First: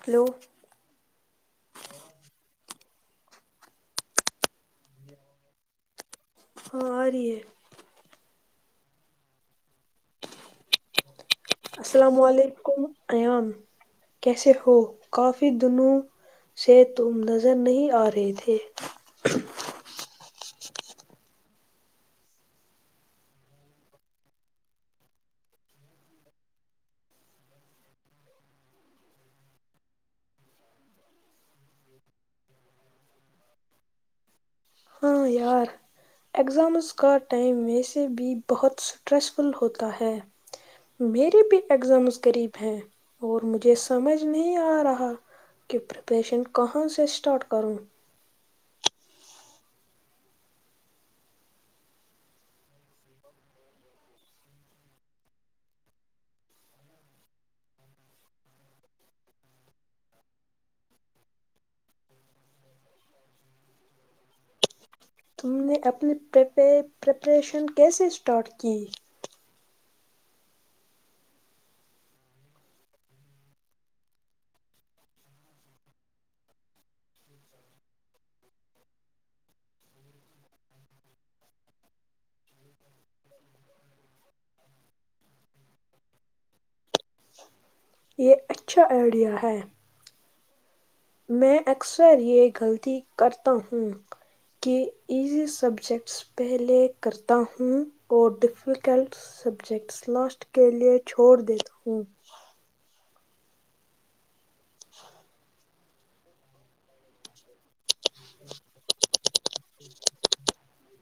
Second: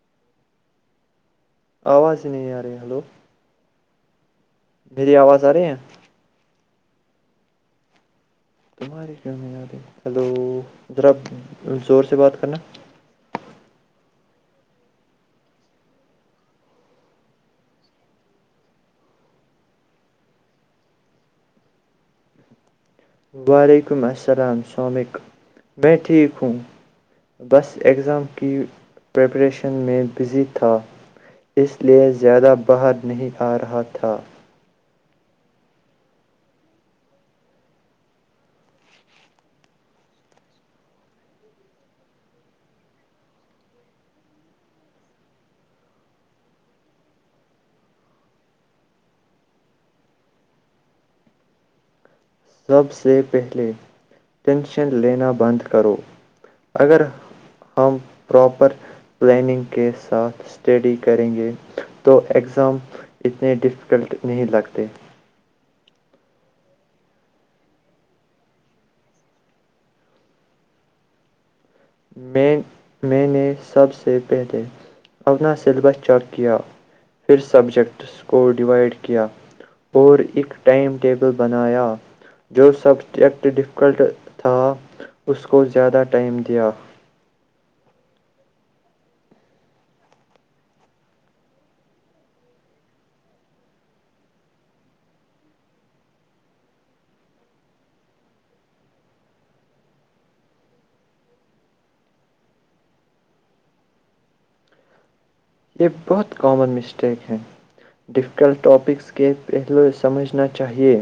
hello آواز ہی نہیں آ رہی ہلو پری آواز آ رہی ہے ہاں ہ رہے تمہارے کیوں نہیں یاد ہے ہلو ذرا زور سے السلام بات کرنا علیکم ایان کیسے ہو کافی دنوں سے تم نظر نہیں آ رہے تھے وعلیکم السلام سومک میں ٹھیک ہوں بس اگزام کی پریپریشن میں بزی تھا اس لیئے زیادہ باہر نہیں آ رہا تھا ہاں یار ایگزامز کا ٹائم و سے بھی بہت اسٹریسفل ہوتا ہے میرے بھی ایگزامز قریب ہیں اور مجھے سمجھ نہیں آ رہا کہ پریپریشن کہاں سے اسٹارٹ کروں سب سے پہلے ٹینشن لینا بند کرو اگر ہم پراپر پلاننگ کے ساتھ اسٹڈی کریں گے تو ایگزام اتنے ڈفیکلٹ نہیں لگتے تم نے اپنی پریپریشن کیسے اسٹارٹ کی میں میں نے سب سے پہلے اپنا سلیبس چیک کیا پھر سبجیکٹس کو ڈوائڈ کیا اور ایک ٹائم ٹیبل بنایا جو سبجیکٹ ڈفکلٹ تھا اس کو زیادہ ٹائم دیا یہ اچھا آئیڈیا ہے میں اکثر یہ غلطی کرتا ہوں کہ ایزی سبجیکٹس پہلے کرتا ہوں اور ڈفیکلٹ سبجیکٹس لاسٹ کے لئے چھوڑ دیتا ہوں یہ بہت کامن مسٹیک ہیں ڈیفیکلٹ ٹاپکس کے پہلو سمجھنا چاہئے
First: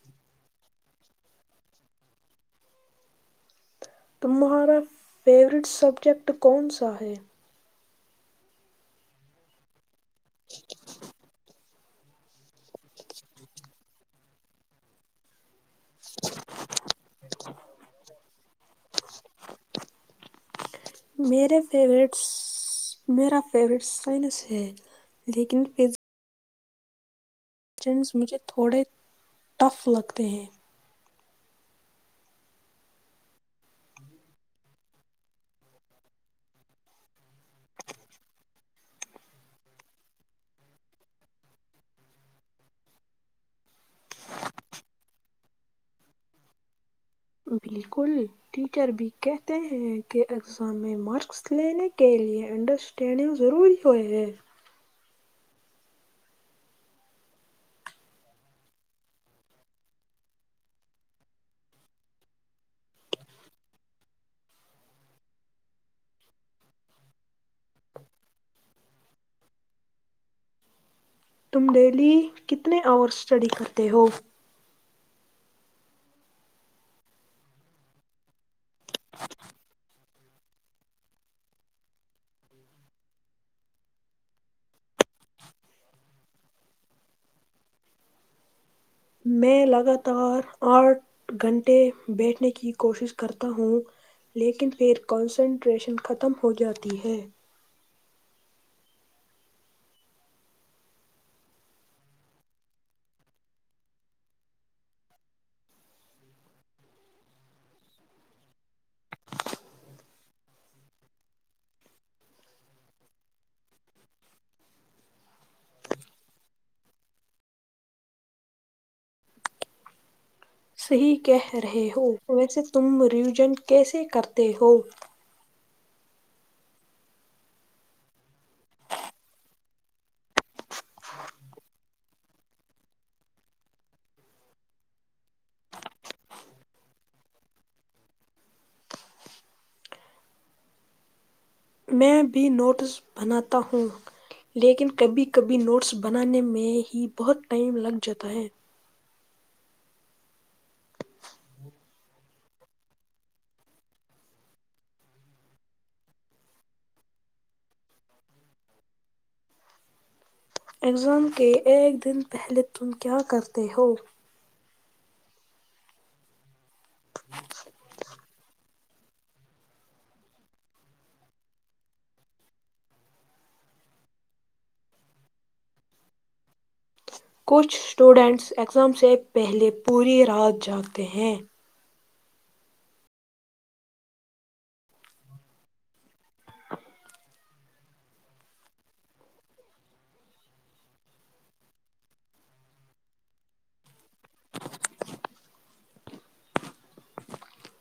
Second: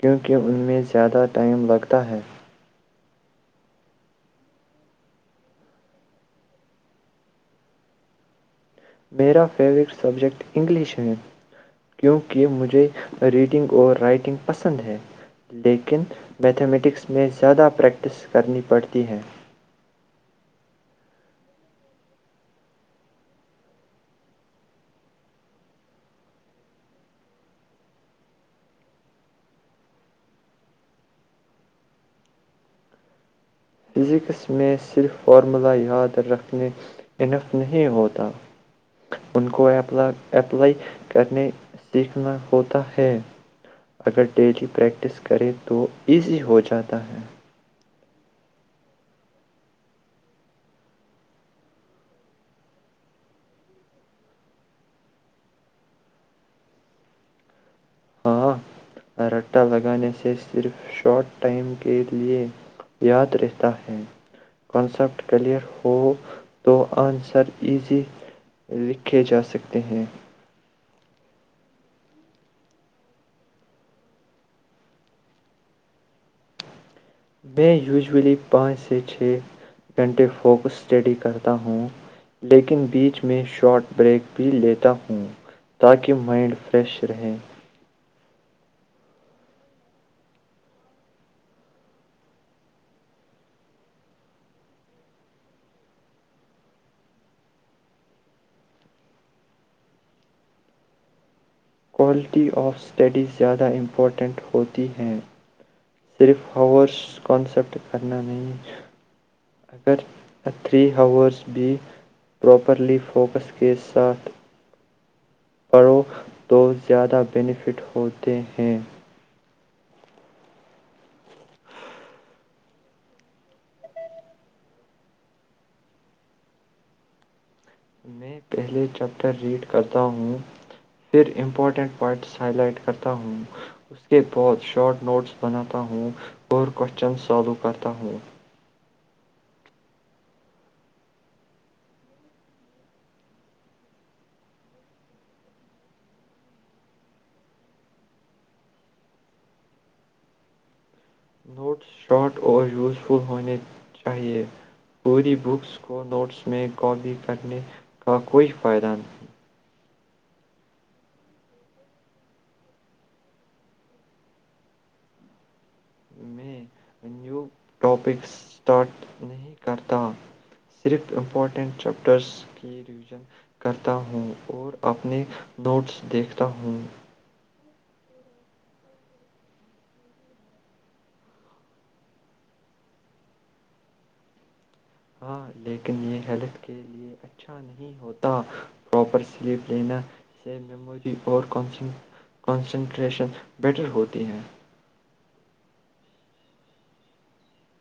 کیونکہ ان میں زیادہ ٹائم لگتا ہے تمہارا فیورٹ سبجیکٹ کون سا ہے میرا فیورٹ سبجیکٹ انگلش ہند کیونکہ مجھے ریڈنگ اور رائٹنگ پسند ہے لیکن میتھمیٹکس میں زیادہ پریکٹس کرنی پڑتی ہے میرے فیوریٹس میرا فیوریٹ سائنس ہے لیکن فز ٹنز مجھے تھوڑے ٹف لگتے ہیں فزکس میں صرف فارمولہ یاد رکھنے انف نہیں ہوتا ان کو اپ اپلائی کرنے سیکھنا ہوتا ہے اگر ڈیلی پریکٹس کرے تو ایزی ہو جاتا ہے بالکل ٹیچر بھی کہتے ہیں کہ اگزام میں مارکس لینے کے لئے انڈرسٹینڈنگ ضروری ہو ہے ہاں رٹا لگانے سے صرف شارٹ ٹائم کے لیے یاد رہتا ہے کنسپٹ کلیئر ہو تو آنسر ایزی لکھے جا سکتے ہیں تم ڈیلی کتنے آور اسٹڈی کرتے ہو میں وژولی پانچ چھ گنٹے فوکس اسٹڈی کرتا ہوں لیکن بیچ میں شاٹ بریک بھی لیتا ہوں تاکہ مائنڈ فریش رہے میں لگاتار آٹھ گھنٹے بیٹھنے کی کوشش کرتا ہوں لیکن پھر کنسنٹریشن ختم ہو جاتی ہے کوالٹی آف اسٹڈی زیادہ امپورٹنٹ ہوتی ہیں صرف ہاورس کانسیپٹ کرنا نہیں اگر تھری ہاورس بھی پراپرلی فوکس کے ساتھ پڑو تو زیادہ بینیفٹ ہوتے ہیں صی کہہ رہے ہو ویسے تم ریوجن کیسے کرتے ہو میں پہلے چیپٹر ریڈ کرتا ہوں پھر امپورٹنٹ پوائنٹس ہائی لائٹ کرتا ہوں اس کے بعد شارٹ نوٹس بناتا ہوں اور کوشچن سالو کرتا ہوں میں بھی نوٹس بناتا ہوں لیکن کبھی کبھی نوٹس بنانے میں ہی بہت ٹائم لگ جاتا ہے نوٹس شارٹ اور یوزفل ہونے چاہیے پوری بکس کو نوٹس میں کاپی کرنے کا کوئی فائدہ نہیں ایگزام کے ایک دن پہلے تم کیا کرتے ہو میںمی نیو ٹاپکس اسٹارٹ نہیں کرتا صرف امپورٹینٹ چیپٹرس کی ریویژن کرتا ہوں اور اپنے نوٹس دیکھتا ہوں کچھ اسٹوڈنٹس ایگزام سے پہلے پوری رات جاگتے ہیں ہاں لیکن یہ ہیلتھ کے لیے اچھا نہیں ہوتا پراپر سلیپ لینا سے میموری اور کنسنٹریشن بیٹر ہوتی ہے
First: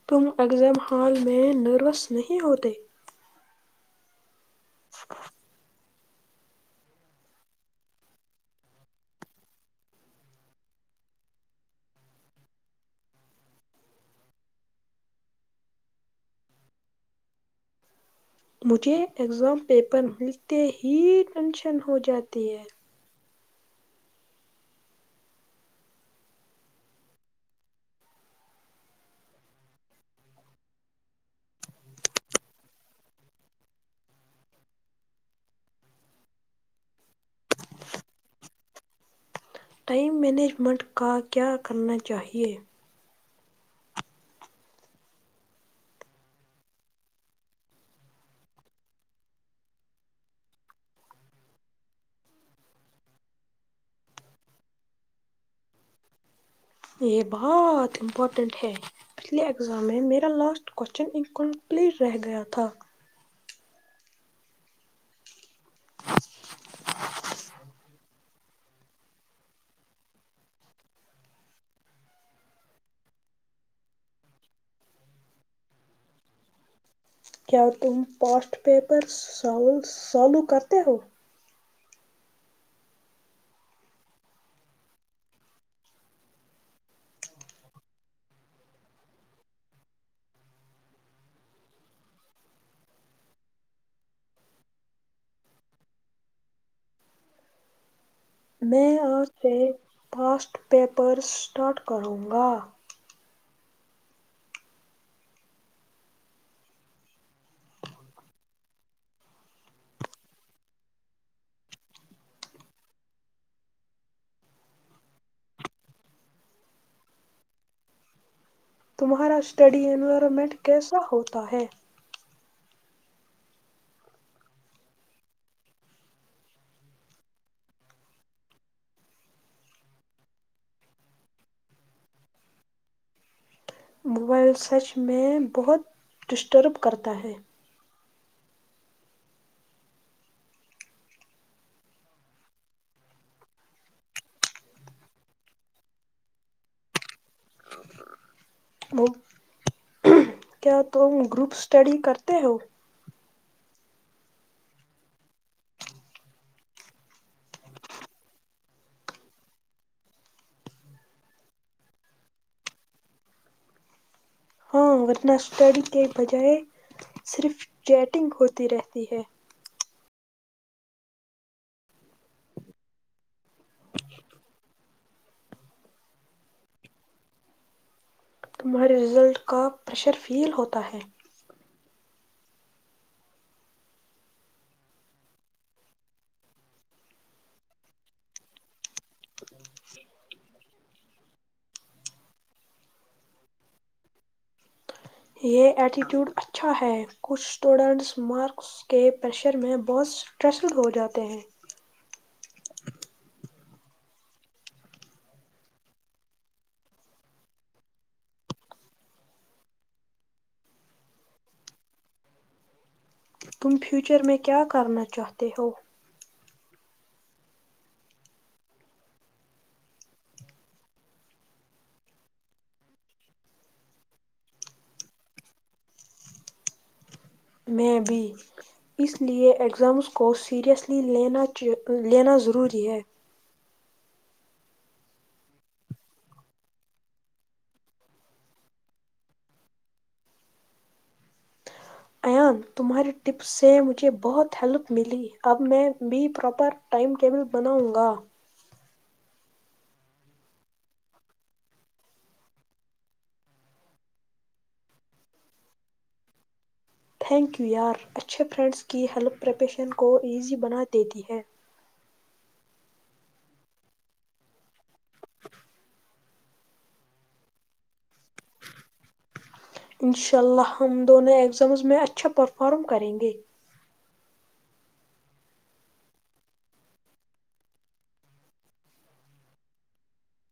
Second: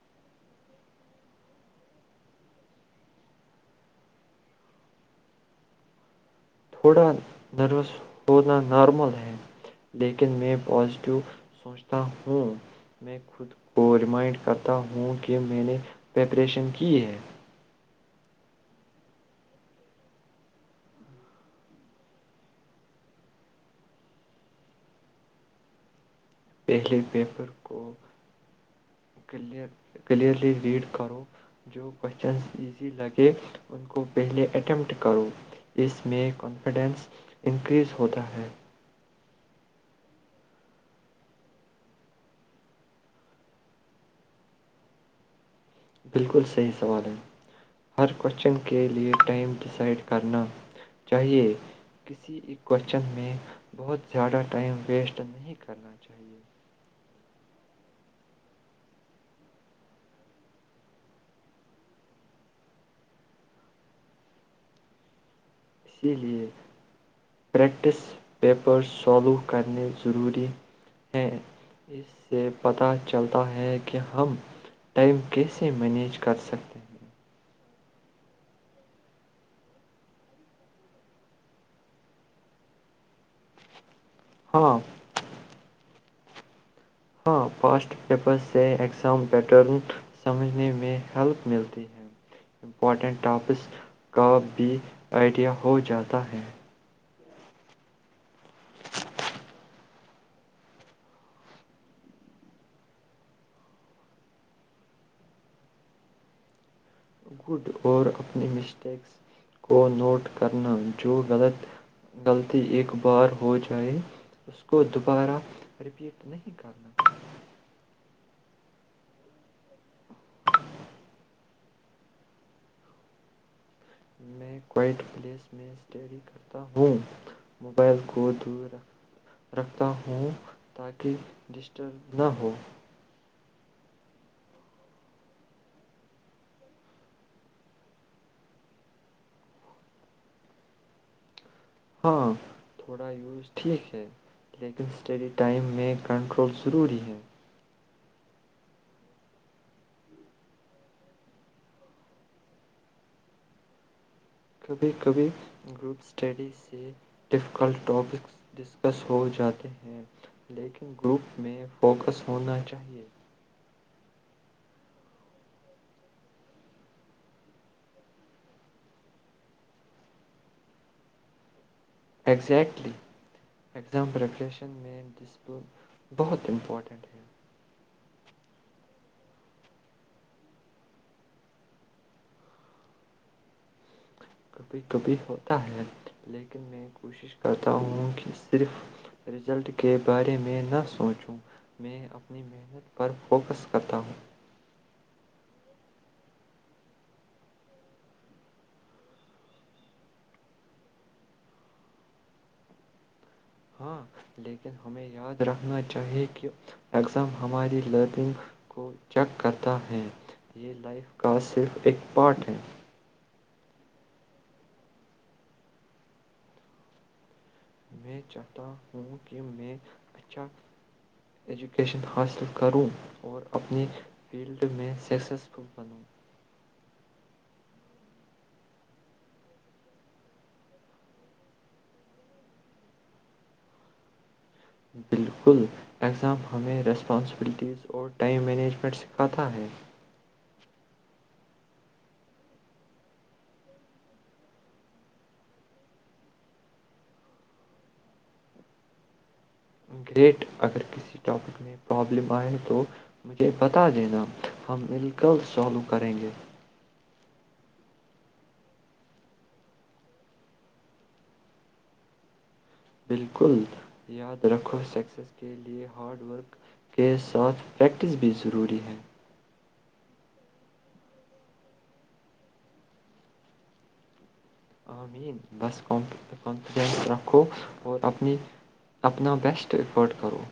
تم اگزام ہال میں نروس نہیں ہوتے ھم تھوڑا نروس ہونا نارمل ہے لیکن میں پازیٹیو سوچتا ہوں میں خود کو ریمائنڈ کرتا ہوں کہ میں نے پریپریشن کی ہے مجھے اگزام پیپر ملتے ہی ٹینشن ہو جاتی ہے پہلے پیپر کو کلیئر کلیئرلی ریڈ کرو جو کوشچن ایزی لگے ان کو پہلے اٹمپٹ کرو اس میں کانفیڈنس انکریز ہوتا ہے ٹائم مینجمنٹ کا کیا کرنا چاہیے بالکل صحیح سوال ہے ہر کوشچن کے لیے ٹائم ڈسائڈ کرنا چاہیے کسی بھی کوشچن میں بہت زیادہ ٹائم ویسٹ نہیں کرنا چاہیے یہ بہت امپورٹینٹ ہے پچھلے ایگزام میں میرا لاسٹ کوشچن انکمپلیٹ رہ گیا تھا اسی لیے پریکٹس پیپر سالو کرنے ضروری ہیں اس سے پتہ چلتا ہے کہ ہم ٹائم کیسے مینیج کر سکتے ہیں کیا تم پاسٹ پیپر س سالو کرتے ہو ہاں ہاں فاسٹ پیپر سے ایگزام بییٹرن سمجھنے میں ہیلپ ملتی ہے امپورٹنٹ ٹاپکس کا بھی آئیڈیا ہو جاتا ہے میں آج سے فاسٹ پیپر اسٹارٹ کروں گا گڈ اور اپنی مسٹیکس کو نوٹ کرنا جو غلط غلطی ایک بار ہو جائے اس کو دوبارہ رپیٹ نہیں کرنا تمہارا اسٹڈی انوائرمنٹ کیسا ہوتا ہے میں کوائٹ پلیس میں اسٹڈی کرتا ہوں موبائل کو دور رکھ رکھتا ہوں تاکہ ڈسٹرب نہ ہو موبائل سچ میں بہت ڈسٹرب کرتا ہے ہاں تھوڑا یوز ٹھیک ہے لیکن اسٹڈی ٹائم میں کنٹرول ضروری ہے وہ کیا تم گروپ اسٹڈی کرتے ہو کبھی کبھی گروپ اسٹڈی سے ڈفیکلٹ ٹاپکس ڈسکس ہو جاتے ہیں لیکن گروپ میں فوکس ہونا چاہیے ہاں ورنہ اسٹڈی کے بجائے صرف چیٹنگ ہوتی رہتی ہے ایگزیکٹلی ایگزام پریپریشن میں ڈسپلن بہت امپورٹنٹ ہے تمہارے رزلٹ کا پریشر فیل ہوتا ہے کبھی کبھی ہوتا ہے لیکن میں کوشش کرتا ہوں کہ صرف رزلٹ کے بارے میں نہ سوچوں میں اپنی محنت پر فوکس کرتا ہوں یہ ایٹیٹیوڈ اچھا ہے کچھ اسٹوڈنٹس مارکس کے پریشر میں بہت اسٹریٹ ہو جاتے ہیں ہاں لیکن ہمیں یاد رکھنا چاہیے کہ ایگزام ہماری لرننگ کو چیک کرتا ہے یہ لائف کا صرف ایک پارٹ ہے تم فیوچر میں کیا کرنا چاہتے ہو میں چاہتا ہوں کہ میں اچھا ایجوکیشن حاصل کروں اور اپنی فیلڈ میں سکسیسفل بنوں میں بھی اس لیئے اگزامس کو سیریئسلی لینا لینا ضروری ہے بالکل ایگزام ہمیں رسپانسبلٹیز اور ٹائم مینجمنٹ سکھاتا ہے ایان تمہاریے ٹپس سے مجھے بہت ہیلپ ملی اب میں بھی پراپر ٹائم ٹیبل بناؤں گا گریٹ اگر کسی ٹاپک میں پرابلم آئے تو مجھے بتا دینا ہم بلکل سولب کریں گے تھینک یو یار اچھے فرینڈس کی ہیلپ پریپیشن کو ایزی بنا دیتی ہے بالکل یاد رکھو سکسیس کے لیے ہارڈ ورک کے ساتھ پریکٹس بھی ضروری ہے انشاء اللہ ہم دونوں ایگزامز میں اچھا پرفارم کریں گے امین بس کانفیڈینس رکھو اور اپنی اپنا بیسٹ ایفرٹ کرو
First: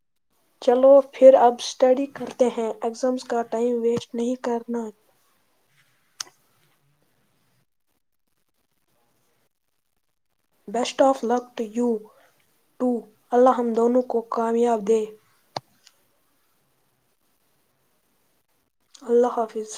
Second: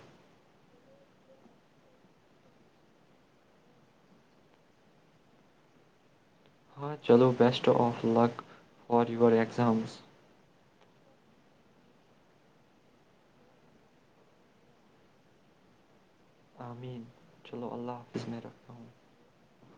چلو پھر اب اسٹڈی کرتے ہیں ایگزامس کا ٹائم ویسٹ نہیں کرنا ہاں چلو best of luck for your exams best of luck to you too اللہ ہم دونوں کو کامیاب دے امین چلو اللہ حافظ میں رکھ اللہ حافظ